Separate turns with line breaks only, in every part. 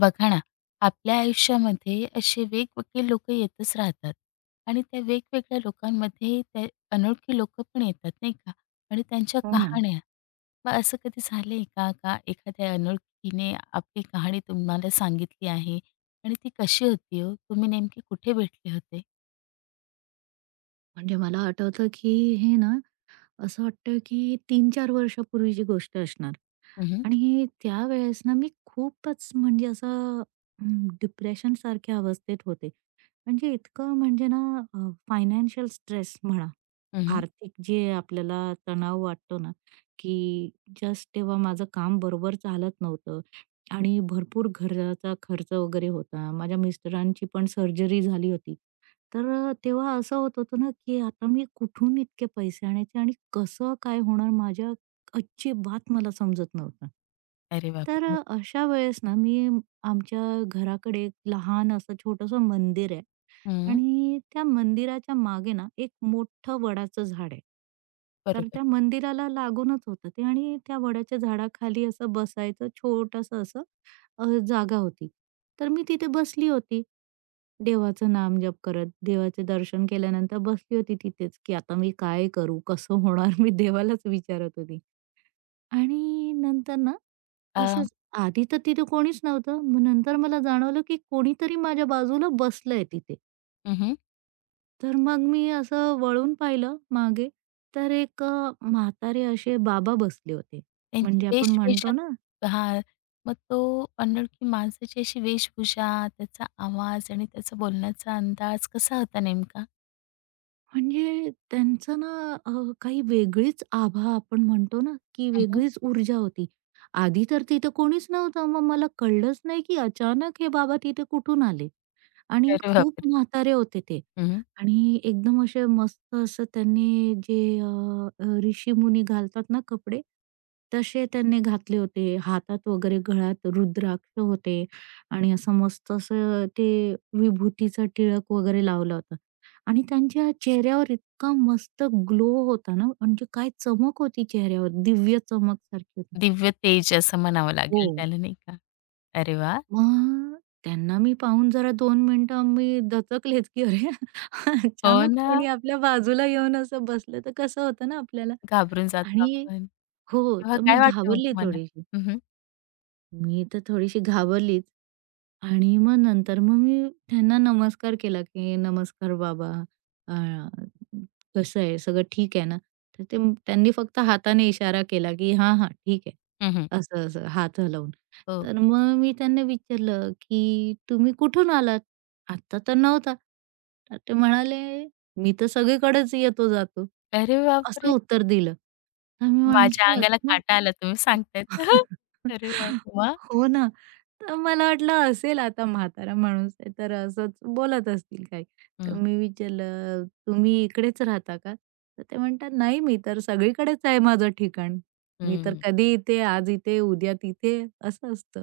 बघा ना, आपल्या आयुष्यामध्ये असे वेगवेगळे लोक येतच राहतात आणि त्या वेगवेगळ्या लोकांमध्ये त्या अनोळखी लोक पण येतात नाही का? आणि त्यांच्या
हो ना.
कहाण्या. मग असं कधी झालंय का, एखाद्या अनोळखीने आपली कहाणी तुम्हाला सांगितली आहे आणि ती कशी होती हो? तुम्ही नेमके कुठे भेटले होते?
म्हणजे मला आठवतं, की हे ना असं वाटतं, की 3-4 वर्षापूर्वीची गोष्ट असणार.
हं, हं.
आणि हे त्यावेळेस ना मी खूपच म्हणजे असं डिप्रेशनसारख्या अवस्थेत होते. म्हणजे इतकं म्हणजे ना अ, फायनान्शियल स्ट्रेस म्हणा,
हं, हं.
आर्थिक जे आपल्याला तणाव वाटतो ना, की जस्ट तेव्हा माझं काम बरोबर चालत नव्हतं आणि भरपूर घराचा खर्च वगैरे होता. माझ्या मिस्टरांची पण सर्जरी झाली होती. तर तेव्हा असं होत होतं ना, की आता मी कुठून इतके पैसे आणायचे आणि कसं काय होणार माझ्या अजिबात मला समजत नव्हतं.
अरे
तर
बापरे!
अशा वेळेस ना मी आमच्या घराकडे एक लहान असं छोटंसं मंदिर आहे
हं,
आणि त्या मंदिराच्या मागे ना एक मोठं वडाचं झाड आहे. तर
बरोबर.
त्या मंदिराला लागूनच होतं ते आणि त्या वडाच्या झाडाखाली असं बसायचं छोटंसं असं जागा होती. तर मी तिथे बसली होती. देवाचं नामजप करत, देवाचे दर्शन केल्यानंतर बसली होती तिथेच, की आता मी काय करू? कसं होणार? मी देवालाच विचारत होती. आणि नंतर ना,
अ,
असंच आधी तर तिथे कोणीच नव्हतं. मग नंतर मला जाणवलं, की कोणीतरी माझ्या बाजूला बसलंय तिथे.
हं,
तर मग मी असं वळून पाहिलं मागे, तर एक म्हातारे असे बाबा बसले होते.
त्यांची
म्हणजे आपण
वेशभूषा
म्हणतो ना,
हां, मग तो अनोळखी माणसाची अशी वेशभूषा, त्याचा आवाज आणि त्याचा बोलण्याचा अंदाज कसा होता नेमका?
म्हणजे त्यांचं ना काही वेगळीच आभा आपण म्हणतो ना, की
हं, हं.
वेगळीच ऊर्जा होती. आधी तर तिथं कोणीच नव्हतं. मग मला कळलंच नाही, की अचानक हे बाबा तिथे कुठून आले आणि
अरे
खूप
बापरे!
म्हातारे होते ते
हं.
आणि एकदम असे मस्त असं त्यांनी जे अ, अ, ऋषीमुनी घालतात ना कपडे, तसे त्यांनी घातले होते. हातात वगैरे गळ्यात रुद्राक्ष होते आणि असं मस्त असं ते विभूतीचा टिळक वगैरे लावला होता. आणि त्यांच्या चेहऱ्यावर इतका मस्त ग्लो होता ना, म्हणजे काय चमक होती चेहऱ्यावर, दिव्य चमक सारखी होती.
दिव्य तेज असं म्हणावं
हो.
लागेल त्याला नाही का? अरे वाह!
मग त्यांना मी पाहून जरा दोन मिनिटं मी दचकलेच, की अरे,
हो
अचानक
ना,
कोणी आपल्या बाजूला येऊन असं बसलं तर कसं होतं ना आपल्याला
घाबरून जातो
आणि
आपण.
हो,
तेव्हा
तर मी
काय वाटलं मग
घाबरली
तुम्हाला?
थोडीशी.
हं, हं.
मी तर थोडीशी घाबरलीच आणि मग नंतर मी त्यांना नमस्कार केला, की "नमस्कार बाबा, अ, कसं आहे? सगळं ठीक आहे ना?" तर ते त्यांनी फक्त हाताने इशारा केला, की "हां, हां, ठीक आहे."
हं, हं.
असं-असं हात हलवून.
हो.
तर मग मी त्यांना विचारलं, की "तुम्ही कुठून आलात? आत्ता तर नव्हता." तर ते म्हणाले, "मी तर सगळीकडेच येतो-जातो."
अरे
असं
बापरे!
उत्तर दिलं. तर मी
माझ्या
म्हटलं,
अंगाला
"अच्छा."
काटा आला तुम्ही सांगतायत. अरे बापरे! मग?
हो ना. तर मला वाटलं असेल आता म्हातारा माणूस आहे तर असंच बोलत असतील काही. तर
हं,
मी विचारलं, "तुम्ही इकडेच राहता का?" तर ते म्हणतात, "नाही, मी तर सगळीकडेच आहे माझं ठिकाण. मी तर
हं.
कधी इथे, आज इथे, उद्या तिथे," असं असतं.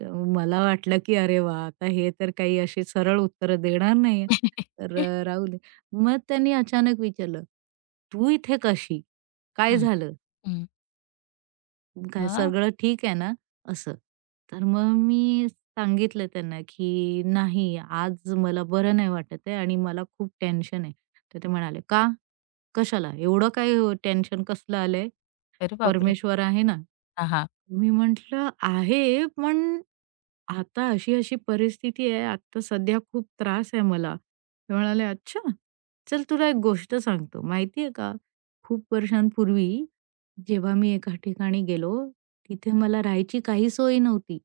तर मला वाटलं की अरे वाह! आता हे तर काही अशी सरळ उत्तरं देणार नाहीये. तर राहू दे. मग त्यांनी अचानक विचारलं, "तू इथे कशी? काय
हं,
झालं?"
हं.
काय
मग?
सगळं ठीक आहे ना असं. तर मग मी सांगितलं त्यांना, की "नाही, आज मला बरं नाही वाटत आहे आणि मला खूप टेन्शन आहे." तर ते म्हणाले, "का? कशाला? एवढं काय टेन्शन कसलं आलंय?"
अरे बापरे!
परमेश्वर आहे ना.
हां, हां.
मी म्हटलं, "आहे, पण आता अशी-अशी परिस्थिती आहे. आता सध्या खूप त्रास आहे मला." ते म्हणाले, "अच्छा, चल तुला एक गोष्ट सांगतो. माहिती आहे का, खूप वर्षांपूर्वी जेव्हा मी एका ठिकाणी गेलो, तिथे मला राहायची काही सोय नव्हती.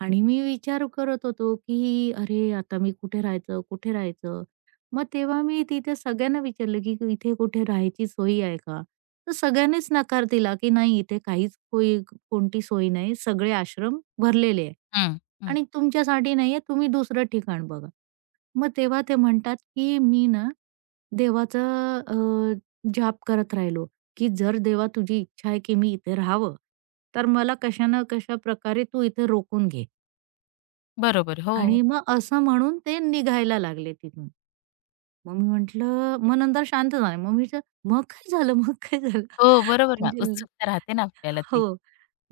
आणि मी विचार करत होतो, की "अरे, आता मी कुठे राहायचं, कुठे राहायचं?" मग तेव्हा मी तिथे सगळ्यांना विचारलं, की "इथे कुठे राहायची सोय आहे का?" तर सगळ्यांनीच नकार दिला, की "नाही, इथे काहीच कोणती सोय नाही. सगळे आश्रम भरलेले आहे
हं, हं.
आणि तुमच्यासाठी नाही तुम्ही दुसरं ठिकाण बघा." मग तेव्हा ते म्हणतात, की मी ना देवाचा अ, जाप करत राहिलो, की "जर देवा तुझी इच्छा आहे, की मी इथे राहावं, तर मला कशा ना कशा प्रकारे तू इथे रोखून घे."
बरोबर. हो.
आणि मग असं म्हणून ते निघायला लागले तिथून. मग मी म्हटलं मग नंतर शांत झाले. मग मी विचार "मग काय झालं? मग काय झालं?"
हो, बरोबर ना.
म्हणजे
उत्सुकता राहते ना आपल्याला ती.
हो,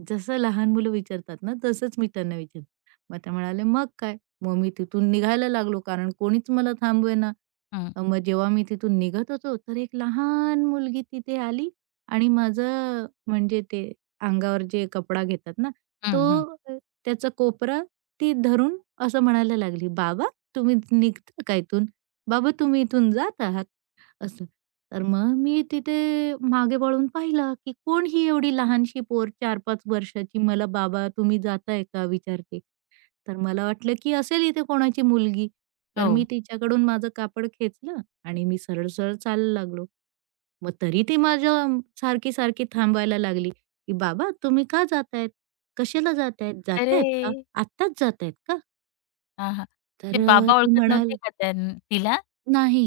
जसं लहान मुलं विचारतात ना, तसंच मी त्यांना विचारलं. मग त्या म्हणाल्या, "मग काय?" मग मी तिथून निघायला लागलो कारण कोणीच मला थांबवेना.
हं,
मग जेव्हा मी तिथून निघत होतो, तर एक लहान मुलगी तिथे आली आणि माझं म्हणजे ते अंगावर जे कपडा घेतात ना, तो
हं, हं.
अ, त्याचा कोपरा ती धरून असं म्हणायला लागली, "बाबा, तुम्ही निघता का इथून? बाबा, तुम्ही इथून जात आहात?" असं. तर मग मी तिथे मागे वळून पाहिलं, की कोण ही एवढी लहानशी पोर 4-5 वर्षाची मला "बाबा, तुम्ही जाताय का?" विचारते. तर मला वाटलं, की असेल इथे कोणाची मुलगी. तर
हो.
मी तिच्याकडून माझं कापड खेचलं आणि मी सरळ-सरळ चालायला लागलो. मग तरी ती माझ्या सारखी-सारखी थांबायला लागली, की "बाबा तुम्ही का जातायत? कशाला जातायत? हं.
अरे!
जातायत का? आत्ताच जातायत का?"
हां, हां.
तर
ते
अ,
बाबा
ती
ओळखत नव्हते
म्हणाल
का तिला?
नाही.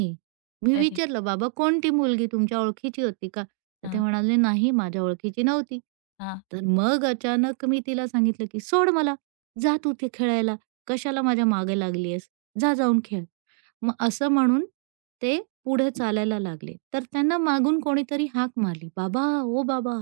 मी
अरे!
विचारलं, "बाबा कोणती मुलगी तुमच्या ओळखीची होती का?" तर ते
हां,
म्हणाले, "नाही, माझ्या ओळखीची नव्हती."
हां,
तर मग अचानक मी तिला सांगितलं, की "सोड मला. जा तू ते खेळायला. कशाला माझ्या मागे लागली आहेस? जा जाऊन खेळ." मग असं म्हणून ते पुढे चालायला लागले. तर त्यांना मागून कोणीतरी हाक मारली, "बाबा, ओ बाबा."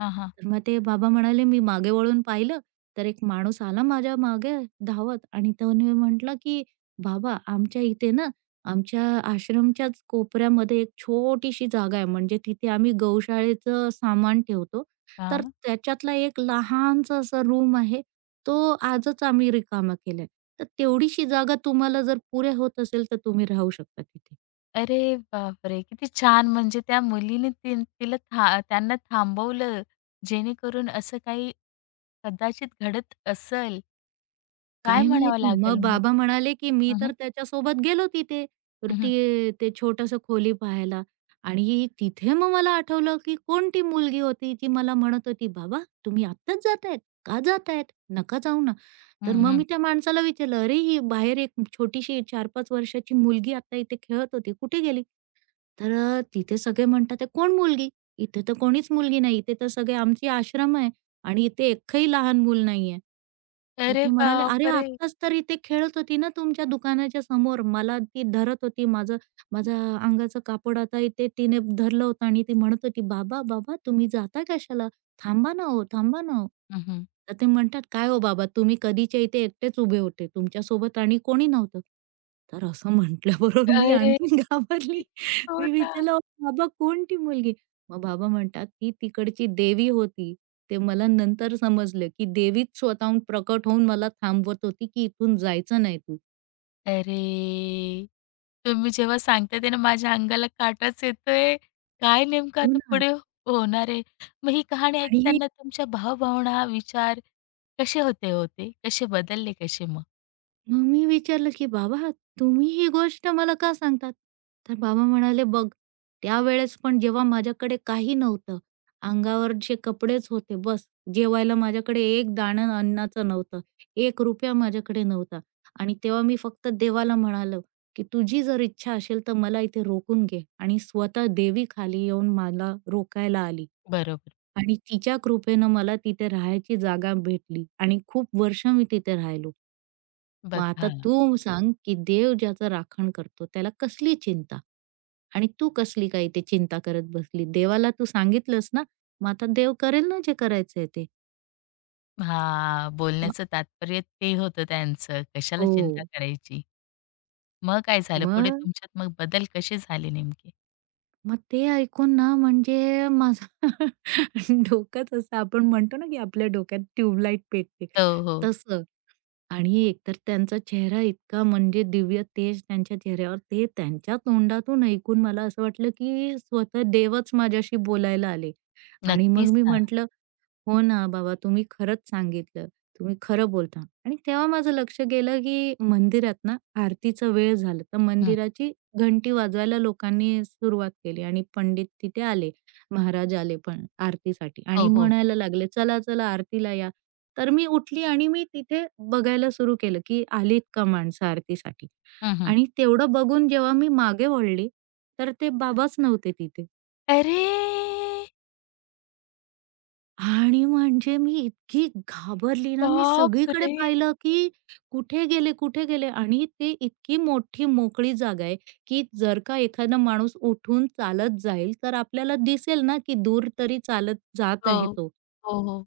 हां, हां,
तर मग ते बाबा म्हणाले, "मी मागे वळून पाहिलं, तर एक माणूस आला माझ्या मागे धावत आणि त्याने म्हटला, की 'बाबा, आमच्या इथे ना आमच्या आश्रमच्याच कोपऱ्यामध्ये एक छोटीशी जागा आहे, म्हणजे तिथे आम्ही गौशाळेचं सामान ठेवतो. तर
हां.
त्याच्यातला एक लहानसा असा रूम आहे, तो आजच आम्ही रिकामा केलाय. तर तेवढीशी जागा तुम्हाला जर पुरे होत असेल, तर तुम्ही राहू शकता तिथे.
अरे बापरे! किती छान म्हणजे त्या मुलीने ती तिला था त्यांना थांबवलं, जेणेकरून असं काही कदाचित घडत असेल. काय
काय
म्हणावं
माहिती? मग
लागेल मग
बाबा
ते?
म्हणाले, की मी
हं, हं.
तर त्याच्यासोबत गेलो तिथे. तर
हं, हं.
ती ते छोटंसं खोली पाहायला आणि तिथे मग मला आठवलं, की कोण मुलगी होती जी मला म्हणत होती, "बाबा, तुम्ही आत्ताच जातायत? का जातायत? नका जाऊ ना." तर
हं,
मग
हं.
मी त्या माणसाला विचारलं, "अरे, ही बाहेर एक छोटीशी 4-5 वर्षाची मुलगी आता इथे खेळत होती. कुठे गेली?" तर तिथे सगळे म्हणतात, "आहे कोण मुलगी? इथे तर कोणीच मुलगी नाही. इथे तर सगळे आमची आश्रम आहे आणि इथे एकही लहान मूल नाहीये." तर
अरे
ते म्हणाले, "अरे
बापरे!
आत्ताच तर इथे खेळत होती ना तुमच्या दुकानाच्या समोर. मला ती धरत होती माझ्या अंगाचं कापड आता इथे तिने धरलं होतं आणि ती म्हणत होती, 'बाबा, बाबा तुम्ही जाता कशाला? थांबा ना हो, थांबा ना हो.'"
हं, हं.
तर ते म्हणतात, "काय हो बाबा तुम्ही कधीच्या इथे एकटेच उभे होते. तुमच्यासोबत आणि कोणी नव्हतं." तर असं म्हटल्याबरोबर मी
अरे!
आणखीन घाबरली.
हो
मी
ना.
विचारलं, "बाबा कोण ती मुलगी?" मग बाबा म्हणतात, की तिकडची देवी होती. ते मला नंतर समजलं, की देवीच स्वतःहून प्रकट होऊन मला थांबवत होती, की इथून जायचं नाही तू."
अरे! तुम्ही जेव्हा सांगताय ते ना माझ्या अंगाला काटाच येतोय. काय नेमकं
हो
आता
ना.
पुढे होणार आहे? मग ही कहाणी
आणि
ऐकताना तुमच्या भावभावना, विचार कसे होते हो ते? कसे बदलले कसे मग?
मग मी विचारलं, की "बाबा, तुम्ही ही गोष्ट मला का सांगतात?" तर बाबा म्हणाले, "बघ, त्यावेळेस पण जेव्हा माझ्याकडे काही नव्हतं, अंगावर जे कपडेच होते बस, जेवायला माझ्याकडे एक दाणं अन्नाचं नव्हतं, एक रुपया माझ्याकडे नव्हता आणि तेव्हा मी फक्त देवाला म्हणालो, की तुझी जर इच्छा असेल तर मला इथे रोखून घे" आणि स्वतः देवी खाली येऊन मला रोकायला आली.
बरोबर.
आणि तिच्या कृपेनं मला तिथे राहायची जागा भेटली आणि खूप वर्ष मी तिथे राहिलो. मग
बघा
आता तू सांग, की देव ज्याचं राखण करतो त्याला कसली चिंता? आणि तू कसली काय ते चिंता करत बसली? देवाला तू सांगितलंस ना, मग आता देव करेल ना जे करायचंय ते.
हां,
हं.
बोलण्याचं तात्पर्य ते होतं त्यांचं. कशाला चिंता
हो,
करायची? मग काय झालं? पुढे
मग
तुमच्यात मग बदल कसे झाले नेमके?
मग ते ऐकून ना म्हणजे माझं डोकंच असं आपण म्हणतो ना, की आपल्या डोक्यात ट्यूबलाईट पेटते,
हो, हो.
तसं. आणि एकतर त्यांचा चेहरा इतका म्हणजे दिव्य तेज त्यांच्या चेहऱ्यावर, ते त्यांच्या तोंडातून ऐकून मला असं वाटलं, की स्वतः देवच माझ्याशी बोलायला आले. आणि मग
नक्कीच
मी
ना.
म्हटलं, "हो ना बाबा, तुम्ही खरंच सांगितलं. तुम्ही खरं बोलता." आणि तेव्हा माझं लक्ष गेलं, की मंदिरात ना आरतीचा वेळ झाला, तर
हं.
मंदिराची घंटी वाजवायला लोकांनी सुरुवात केली आणि पंडित तिथे आले. महाराज आले पण आरतीसाठी
हो,
आणि
हो.
म्हणायला लागले, "चला, चला आरतीला या." तर मी उठली आणि मी तिथे बघायला सुरू केलं, की आलीत का माणसं आरतीसाठी
हं, हं.
आणि तेवढं बघून जेव्हा मी मागे वळली, तर ते बाबाच नव्हते तिथे.
अरे!
आणि म्हणजे मी इतकी घाबरली ना, मी सगळीकडे
बापरे!
पाहिलं, की कुठे गेले, कुठे गेले? आणि ते इतकी मोठी मोकळी जागा आहे, की जर का एखादा माणूस उठून चालत जाईल, तर आपल्याला दिसेल ना, की दूर तरी चालत जात
हो.
आहे तो.
हो, हो.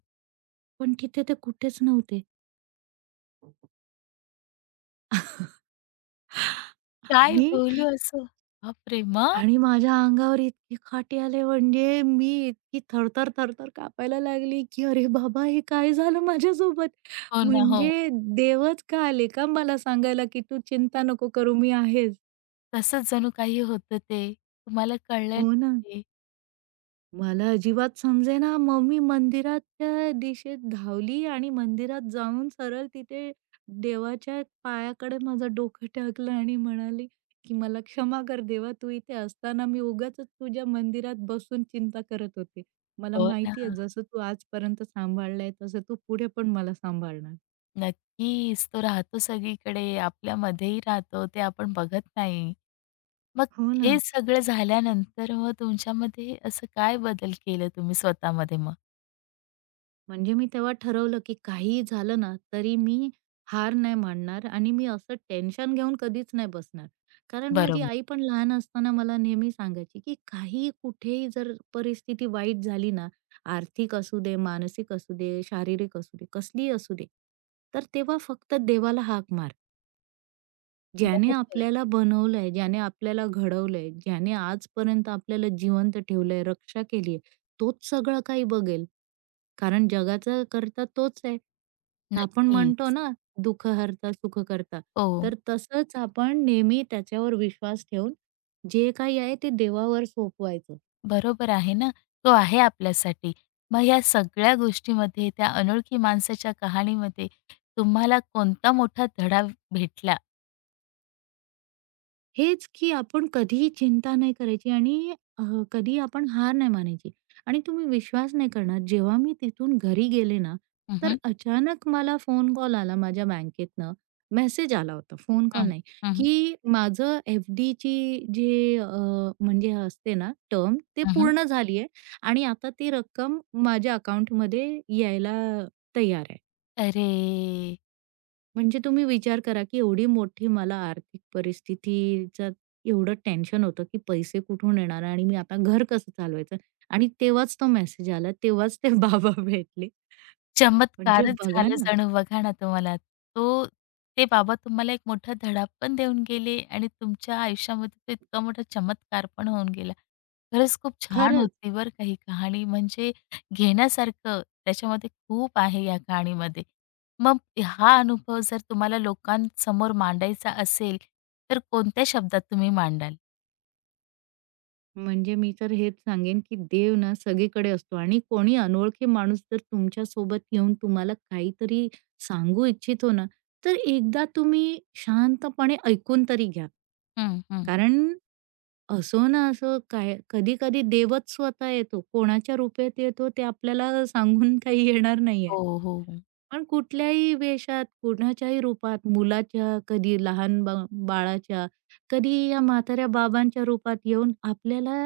पण तिथे ते कुठेच नव्हते
काय
आणि
बोलू असं? बापरे! मग?
आणि माझ्या अंगावर इतकी खाटी आले म्हणजे मी इतकी थरथर, थरथर कापायला लागली, की "अरे बाबा! हे काय झालं माझ्यासोबत?"
हो ना, हो.
म्हणजे देवच का आले का मला सांगायला, की "तू चिंता नको करू मी आहेच."
तसंच जणू काही होतं ते. तुम्हाला कळलं नाही
हो ना.
ते.
मला अजिबात समजेना. मग मी मंदिराच्या दिशेत धावली आणि मंदिरात जाऊन सरळ तिथे देवाच्या पायाकडे माझं डोकं टाकलं आणि म्हणाली, की "मला क्षमा कर देवा, तू इथे असताना मी उगाचच तुझ्या मंदिरात बसून चिंता करत होते. मला
हो ना.
माहिती आहे जसं तू आजपर्यंत सांभाळलंय, तसं तू पुढे पण मला सांभाळणार."
नक्कीच. तो राहतो सगळीकडे, आपल्यामध्येही राहतो, ते आपण बघत नाही. मग
हो
हे
ना.
सगळं झाल्यानंतर मग तुमच्यामध्ये असं काय बदल केलं तुम्ही स्वतःमध्ये मग?
म्हणजे मी तेव्हा ठरवलं, की काहीही झालं ना, तरी मी हार नाही मानणार आणि मी असं टेन्शन घेऊन कधीच नाही बसणार. कारण माझी
बरोबर.
आई पण लहान असताना मला नेहमी सांगायची, की काही कुठेही जर परिस्थिती वाईट झाली ना, आर्थिक असू दे, मानसिक असू दे, शारीरिक असू दे, कसलीही असू दे, तर तेव्हा फक्त देवाला हाक मार. ज्याने
बरोबर.
आपल्याला बनवलंय, ज्याने आपल्याला घडवलंय, ज्याने आजपर्यंत आपल्याला जिवंत ठेवलंय, रक्षा केलीये, तोच सगळं काही बघेल. कारण जगाचा करता तोच आहे. तर आपण म्हणतो
नक्कीच.
ना, "दुःख हरता, सुख करता."
हो.
तर तसंच आपण नेहमी त्याच्यावर विश्वास ठेवून जे काही आहे ते देवावर सोपवायचं.
बरोबर आहे ना, तो आहे आपल्यासाठी. मग ह्या सगळ्या गोष्टीमध्ये त्या अनोळखी माणसाच्या कहाणीमध्ये तुम्हाला कोणता मोठा धडा भेटला?
हेच की आपण कधीही चिंता नाही करायची आणि अ, कधी आपण हार नाही मानायची. आणि तुम्ही विश्वास नाही करणार, जेव्हा मी तिथून घरी गेले ना,
हं,
तर
हं,
अचानक मला फोन कॉल आला माझ्या बँकेतनं. मेसेज आला होता, फोन कॉल
हं,
नाही,
हं,
की माझं एफ-डीची जी म्हणजे असते ना टर्म, ते
हं,
पूर्ण झाली आहे आणि आता ती रक्कम माझ्या अकाउंटमध्ये यायला तयार आहे.
अरे!
म्हणजे तुम्ही विचार करा, की एवढी मोठी मला आर्थिक परिस्थितीचं एवढं टेन्शन होतं, की पैसे कुठून येणार आणि मी आता घर कसं चालवायचं? आणि तेव्हाच तो मेसेज आला, तेव्हाच ते बाबा भेटले. म्हणजे
चमत्कारच
बघा
झालं
ना
जणू बघा ना तुम्हाला. तो ते बाबा तुम्हाला एक मोठा धडा पण देऊन गेले आणि तुमच्या आयुष्यामध्ये तो इतका मोठा चमत्कार पण होऊन गेला. खरंच खूप छान
खरंच.
होती बरं का ही कहाणी म्हणजे घेण्यासारखं त्याच्यामध्ये खूप आहे या कहाणीमध्ये. मग हा अनुभव जर तुम्हाला लोकांसमोर मांडायचा असेल, तर कोणत्या शब्दात तुम्ही मांडाल?
म्हणजे मी तर हेच सांगेन, की देव ना सगळीकडे असतो आणि कोणी अनोळखी माणूस जर तुमच्या सोबत येऊन तुम्हाला काहीतरी सांगू इच्छितो ना, तर एकदा तुम्ही शांतपणे ऐकून तरी घ्या.
हं, हं.
कारण असो ना असो काय कधी-कधी देवच स्वतः येतो. कोणाच्या रूपात येतो ते आपल्याला सांगून काही येणार
हो,
नाहीये.
हो.
पण कुठल्याही वेशात, कुणाच्याही रूपात, मुलाच्या, कधी लहान बा बाळाच्या, कधी या म्हाताऱ्या बाबांच्या रूपात येऊन आपल्याला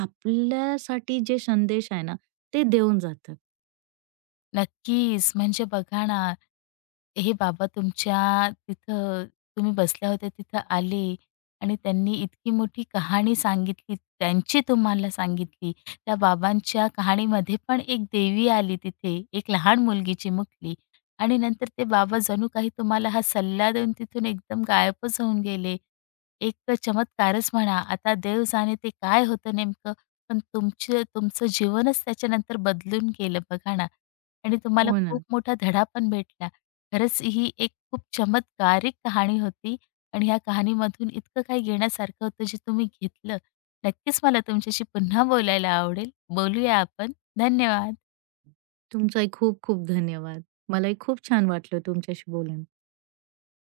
आपल्यासाठी जे संदेश आहे ना, ते देऊन जातात.
नक्कीच. म्हणजे बघा ना, हे बाबा तुमच्या तिथं तुम्ही बसल्या होत्या तिथं आले आणि त्यांनी इतकी मोठी कहाणी सांगितली, त्यांची तुम्हाला सांगितली. त्या बाबांच्या कहाणीमध्ये पण एक देवी आली तिथे, एक लहान मुलगी चिमुकली आणि नंतर ते बाबा जणू काही तुम्हाला हा सल्ला देऊन तिथून एकदम गायबच होऊन गेले. एक चमत्कारच म्हणा. आता देव जाणे ते काय होतं नेमकं, पण तुमचं जीवनच त्याच्यानंतर बदलून गेलं बघा ना. आणि तुम्हाला
हो
खूप
ना.
मोठा धडा पण भेटला. खरंच ही एक खूप चमत्कारिक कहाणी होती आणि ह्या कहाणीमधून इतकं काही घेण्यासारखं होतं जे तुम्ही घेतलं. नक्कीच मला तुमच्याशी पुन्हा बोलायला आवडेल. बोलूया आपण. धन्यवाद.
तुमचाही खूप खूप धन्यवाद. मलाही खूप छान वाटलं तुमच्याशी बोलून.